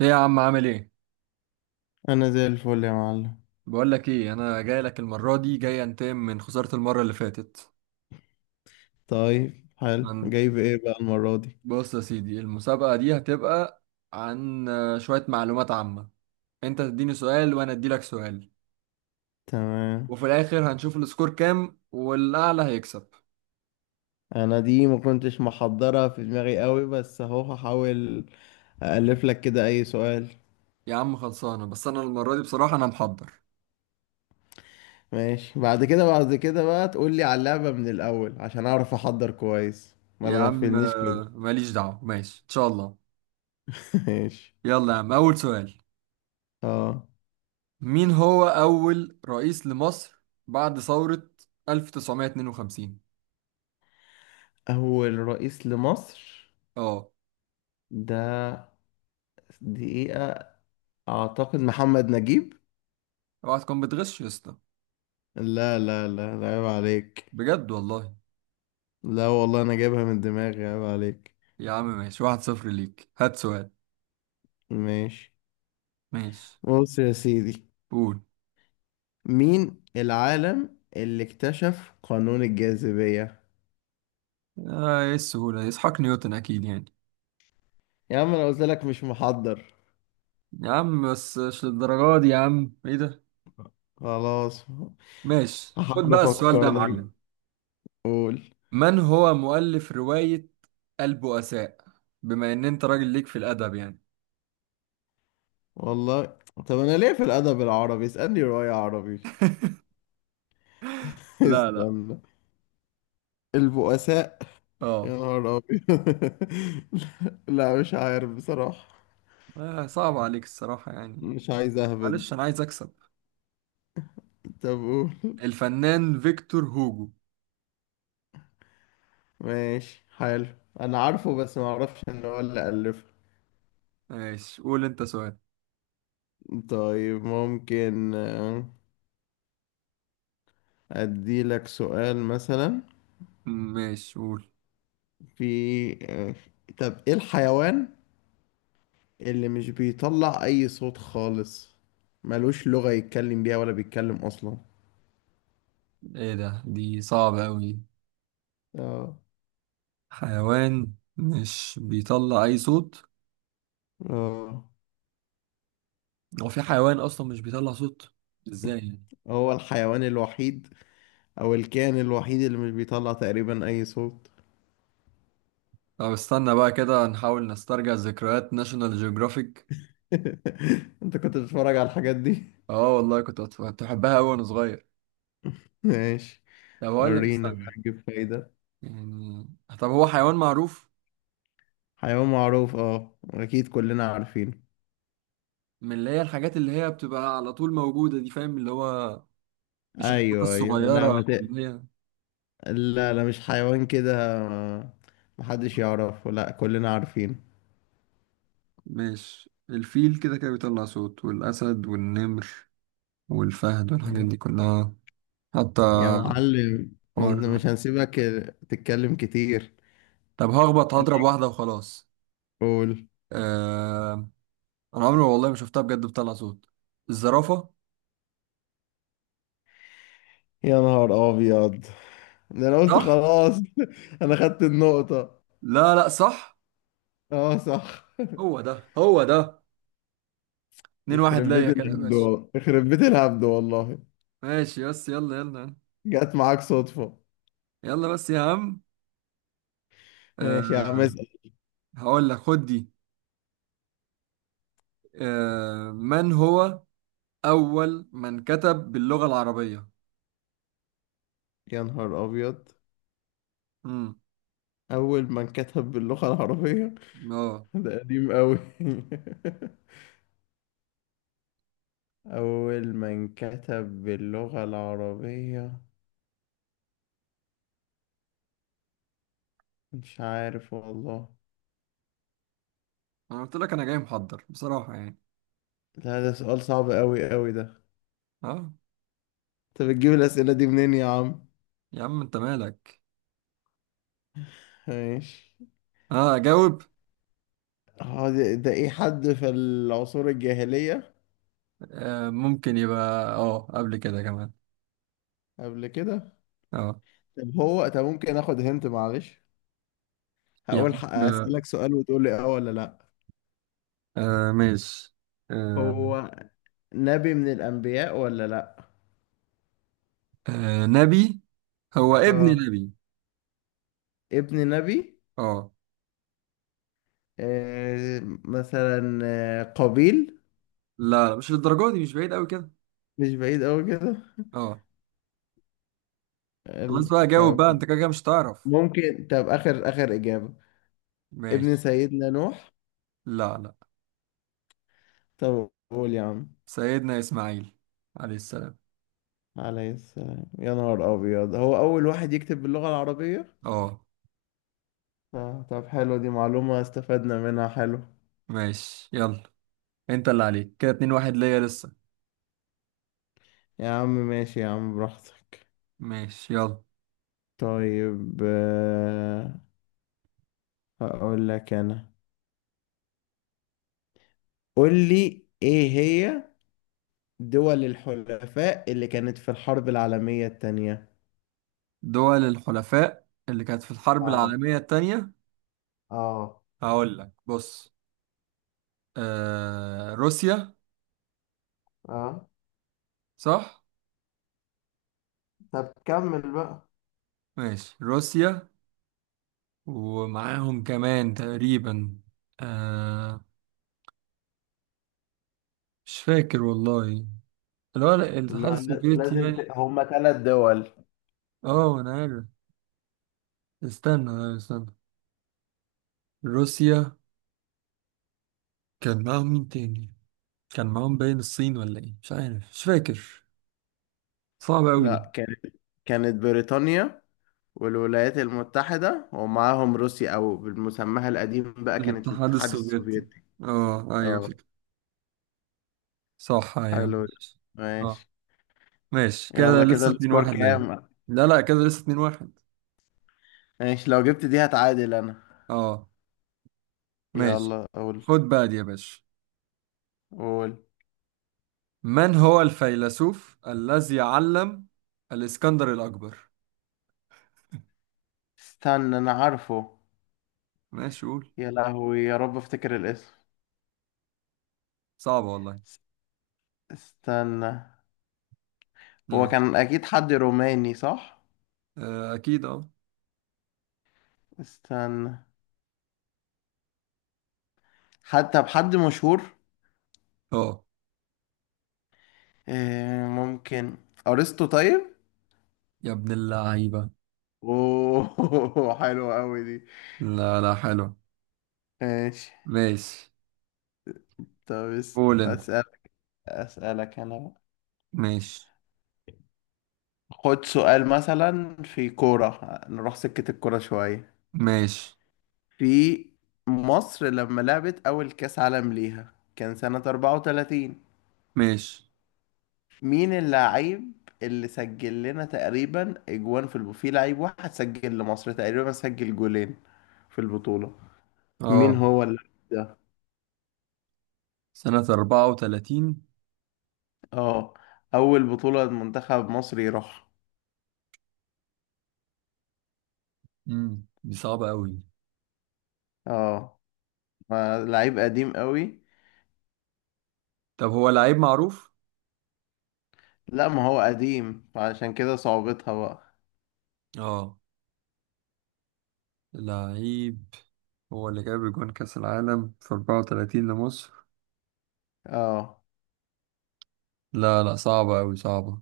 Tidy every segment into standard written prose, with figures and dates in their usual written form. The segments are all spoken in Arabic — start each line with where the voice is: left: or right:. right: ايه يا عم، عامل ايه؟
left: انا زي الفل يا معلم.
right: بقول لك ايه، انا جاي لك المره دي، جاي انتقم من خساره المره اللي فاتت.
left: طيب حلو،
right: عن
left: جايب ايه بقى المرة دي؟
right: بص يا سيدي، المسابقه دي هتبقى عن شويه معلومات عامه. انت تديني سؤال وانا ادي لك سؤال،
left: تمام.
right: وفي الاخر هنشوف السكور كام والاعلى هيكسب.
left: انا دي ما كنتش محضرة في دماغي قوي، بس اهو هحاول أألف لك كده اي سؤال.
right: يا عم خلصانه، بس انا المره دي بصراحه انا محضر.
left: ماشي، بعد كده بقى تقول لي على اللعبة من الاول عشان اعرف احضر كويس، ما
right: يا عم
left: تغفلنيش كده.
right: ماليش دعوه، ماشي ان شاء الله.
left: ماشي.
right: يلا يا عم، اول سؤال:
left: اه.
right: مين هو اول رئيس لمصر بعد ثوره 1952؟
left: اول رئيس لمصر.
right: اه.
left: ده دقيقة، اعتقد محمد نجيب.
right: اوعى تكون بتغش يا اسطى.
left: لا لا لا لا، عيب عليك.
right: بجد والله.
left: لا والله انا جايبها من دماغي، عيب عليك.
right: يا عم ماشي، 1-0 ليك، هات سؤال.
left: ماشي.
right: ماشي،
left: بص يا سيدي،
right: قول.
left: مين العالم اللي اكتشف قانون الجاذبية؟
right: آه، ايه السهولة دي؟ اسحاق نيوتن اكيد يعني.
left: يا عم انا قلت لك مش محضر.
right: يا عم بس مش للدرجة دي يا عم، ايه ده؟
left: خلاص.
right: ماشي، خد
left: هحاول
right: بقى السؤال ده
left: افكر
right: يا
left: لك.
right: معلم.
left: قول.
right: من هو مؤلف رواية البؤساء؟ بما ان انت راجل ليك في الادب يعني.
left: والله. طب انا ليه في الادب العربي؟ اسألني رواية عربي.
right: لا لا.
left: استنى. البؤساء. يا
right: اه.
left: نهار ابيض. لا، مش عارف بصراحة.
right: آه، صعب عليك الصراحة يعني.
left: مش عايز اهبد.
right: معلش انا عايز اكسب.
left: طب قول.
right: الفنان فيكتور هوجو.
left: ماشي، حلو. انا عارفه بس ما اعرفش ان هو اللي الفه.
right: ماشي، قول انت سؤال.
left: طيب ممكن، أديلك سؤال مثلا.
right: ماشي قول.
left: في آه، طب إيه الحيوان اللي مش بيطلع أي صوت خالص، ملوش لغة يتكلم بيها ولا بيتكلم أصلا.
right: ايه ده، دي صعبة أوي.
left: اه.
right: حيوان مش بيطلع أي صوت؟
left: اه.
right: هو في حيوان أصلا مش بيطلع صوت؟ ازاي يعني؟
left: هو الحيوان الوحيد أو الكائن الوحيد اللي مش بيطلع تقريبا أي صوت.
right: طب استنى بقى كده نحاول نسترجع ذكريات ناشونال جيوغرافيك.
left: أنت كنت بتتفرج على الحاجات دي؟
right: اه والله، كنت بحبها أوي وأنا صغير.
left: ماشي.
right: طب هقول لك،
left: ورينا
right: استنى.
left: بقى نجيب فايدة.
right: يعني، طب هو حيوان معروف.
left: حيوان معروف، اه أكيد كلنا عارفينه.
right: من اللي هي الحاجات اللي هي بتبقى على طول موجودة دي، فاهم؟ اللي هو مش الحاجات
left: ايوه ايوه، لا ما
right: الصغيرة
left: ت...
right: أو اللي هي.
left: لا لا مش حيوان كده. محدش يعرفه، لا كلنا عارفينه.
right: مش الفيل كده كده بيطلع صوت، والأسد والنمر والفهد والحاجات
left: تمام.
right: دي كلها. حتى.
left: يا معلم ما
right: حوار.
left: انت مش هنسيبك تتكلم كتير.
right: طب هخبط، هضرب
left: ليك،
right: واحدة وخلاص.
left: قول.
right: آه... أنا عمري والله ما شفتها بجد بتطلع صوت، الزرافة.
left: يا نهار ابيض، ده انا قلت
right: صح؟
left: خلاص انا خدت النقطة.
right: لا لا صح.
left: اه صح.
right: هو ده، هو ده. 2-1
left: يخرب بيت
right: ليا كده،
left: الهبد
right: ماشي.
left: والله، يخرب بيت الهبد والله.
right: ماشي بس، يلا يلا.
left: جت معاك صدفة.
right: يلا بس يا عم.
left: ماشي يا عم،
right: آه...
left: اسأل.
right: هقول لك خد دي. من هو أول من كتب باللغة العربية؟
left: يا نهار ابيض.
right: امم
left: اول من كتب باللغة العربية.
right: اه.
left: ده قديم قوي. أول ما انكتب باللغة العربية، مش عارف والله.
right: أنا قلت لك أنا جاي محضر بصراحة يعني.
left: لا ده سؤال صعب أوي أوي ده.
right: اه.
left: أنت بتجيب الأسئلة دي منين يا عم؟
right: يا عم أنت مالك؟
left: ماشي.
right: اه، جاوب.
left: اه، ده إيه، حد في العصور الجاهلية؟
right: ممكن يبقى. اه، قبل كده كمان.
left: قبل كده؟
right: اه.
left: طب ممكن آخد هنت، معلش. هقول،
right: يعني آه.
left: أسألك سؤال وتقول لي آه ولا لأ.
right: ماشي. آه.
left: هو نبي من الأنبياء ولا لأ؟
right: آه نبي. هو ابن
left: آه
right: نبي.
left: ابن نبي.
right: اه.
left: آه. مثلا قابيل.
right: لا لا، مش للدرجة دي، مش بعيد قوي كده.
left: مش بعيد أوي كده.
right: اه. خلاص بقى جاوب
left: طب
right: بقى، انت كده كده مش تعرف.
left: ممكن، آخر إجابة. ابن
right: ماشي.
left: سيدنا نوح.
right: لا لا.
left: طب قول يا عم.
right: سيدنا اسماعيل عليه السلام.
left: عليه السلام؟ يا نهار أبيض، هو أول واحد يكتب باللغة العربية؟
right: اه.
left: طب حلو، دي معلومة استفدنا منها، حلو.
right: ماشي يلا. انت اللي عليك كده، 2-1 ليا لسه.
left: يا عم ماشي يا عم براحتك.
right: ماشي يلا.
left: طيب، هقول لك أنا. قول لي إيه هي دول الحلفاء اللي كانت في الحرب العالمية التانية.
right: دول الحلفاء اللي كانت في الحرب
left: اه.
right: العالمية التانية.
left: اه.
right: هقول لك بص: روسيا.
left: اه.
right: صح.
left: طب كمل بقى.
right: ماشي، روسيا، ومعاهم كمان تقريبا آه مش فاكر والله. اللي هو
left: لا
right: الاتحاد
left: لا-
right: السوفيتي يعني.
left: هما ثلاث دول.
right: اه انا عارف. استنى استنى. روسيا، كان معاهم مين تاني؟ كان معاهم باين الصين ولا ايه، مش عارف، مش فاكر. صعبة قوي دي.
left: لا، كانت بريطانيا والولايات المتحدة، ومعاهم روسيا أو بالمسمى القديم بقى كانت
right: الاتحاد
left: الاتحاد
right: السوفيتي.
left: السوفيتي.
right: اه ايوه،
left: اه.
right: فكرة. صح ايوه
left: حلو ده.
right: ماشي.
left: ماشي.
right: اه. ماشي كده،
left: يلا، كده
right: لسه 2
left: السكور
right: 1 ليا.
left: كام؟
right: لا لا، كده لسه 2-1.
left: ماشي، لو جبت دي هتعادل أنا.
right: اه. ماشي،
left: يلا قول.
right: خد بقى دي يا باشا.
left: قول.
right: من هو الفيلسوف الذي علم الإسكندر الأكبر؟
left: استنى، أنا عارفه.
right: ماشي قول.
left: يا لهوي، يا رب افتكر الاسم.
right: صعبة والله.
left: اس- استنى. هو
right: ماشي.
left: كان أكيد حد روماني، صح؟
right: أكيد أه.
left: استنى، حتى بحد مشهور.
right: أه.
left: إيه ممكن، أرسطو؟ طيب.
right: يا ابن اللعيبة.
left: اوه حلوة قوي دي.
right: لا لا حلو.
left: ماشي.
right: ماشي.
left: طب
right: قول أنت.
left: اسالك انا بقى.
right: ماشي.
left: خد سؤال مثلا في كورة، نروح سكة الكورة شوية.
right: ماشي
left: في مصر لما لعبت أول كأس عالم ليها كان سنة 34،
right: ماشي.
left: مين اللاعب اللي سجل لنا تقريبا أجوان في لعيب واحد سجل لمصر تقريبا، سجل جولين في البطولة. مين
right: أه.
left: هو اللاعب ده؟
right: سنة 34.
left: اه، أول بطولة منتخب مصر يروح.
right: دي صعبة أوي.
left: اه، فلعيب قديم قوي.
right: طب هو لعيب معروف؟
left: لا ما هو قديم، فعشان كده صعوبتها بقى.
right: أه. لعيب هو اللي جاب جون كأس العالم في 34 لمصر؟
left: اه.
right: لا لا، صعبة أوي، صعبة.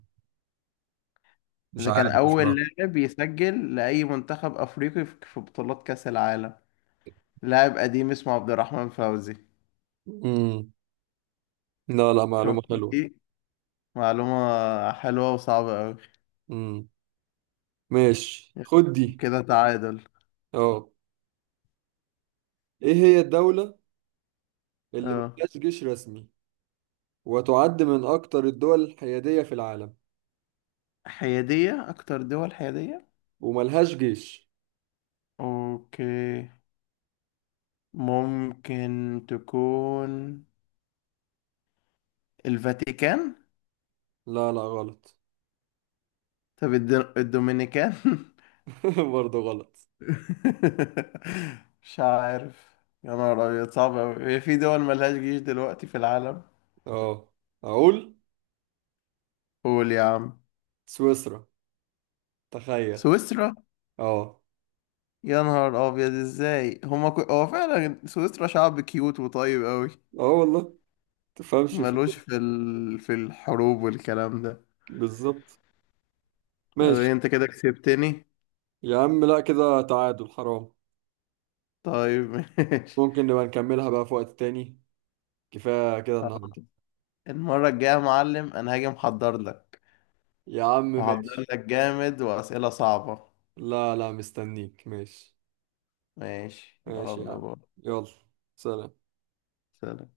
right: مش
left: ده كان
right: عارف
left: اول
right: بصراحة.
left: لاعب يسجل لاي منتخب افريقي في بطولات كاس العالم. لاعب قديم اسمه عبد الرحمن فوزي.
right: امم لا لا،
left: شوف،
right: معلومة حلوة.
left: ايه، معلومة حلوة وصعبة قوي.
right: امم ماشي، خد دي.
left: كده تعادل.
right: اه. ايه هي الدولة اللي
left: اه.
right: ملهاش جيش رسمي، وتعد من اكتر الدول الحيادية في العالم
left: حيادية، اكتر دول حيادية.
right: وملهاش جيش؟
left: اوكي، ممكن تكون الفاتيكان.
right: لا لا غلط.
left: طب الدومينيكان.
right: برضه غلط.
left: مش عارف. يا نهار أبيض صعب أوي، هي في دول ملهاش جيش دلوقتي في العالم؟
right: اه اقول.
left: قول يا عم.
right: سويسرا، تخيل.
left: سويسرا.
right: اه.
left: يا نهار أبيض، إزاي هما هو فعلا سويسرا شعب كيوت وطيب أوي.
right: اه والله. تفهمش في
left: ملوش
right: إيه.
left: في الحروب والكلام ده.
right: بالظبط.
left: طب
right: ماشي
left: إيه، أنت كده كسبتني.
right: يا عم، لا كده تعادل، حرام.
left: طيب ماشي.
right: ممكن نبقى نكملها بقى في وقت تاني، كفاية كده
left: خلاص.
right: النهاردة.
left: المرة الجاية يا معلم أنا هاجي محضر لك،
right: يا عم
left: محضر
right: ماشي.
left: لك جامد وأسئلة صعبة.
right: لا لا مستنيك، ماشي.
left: ماشي
right: ماشي يا
left: يلا
right: عم.
left: بقى.
right: يلا. سلام.
left: سلام.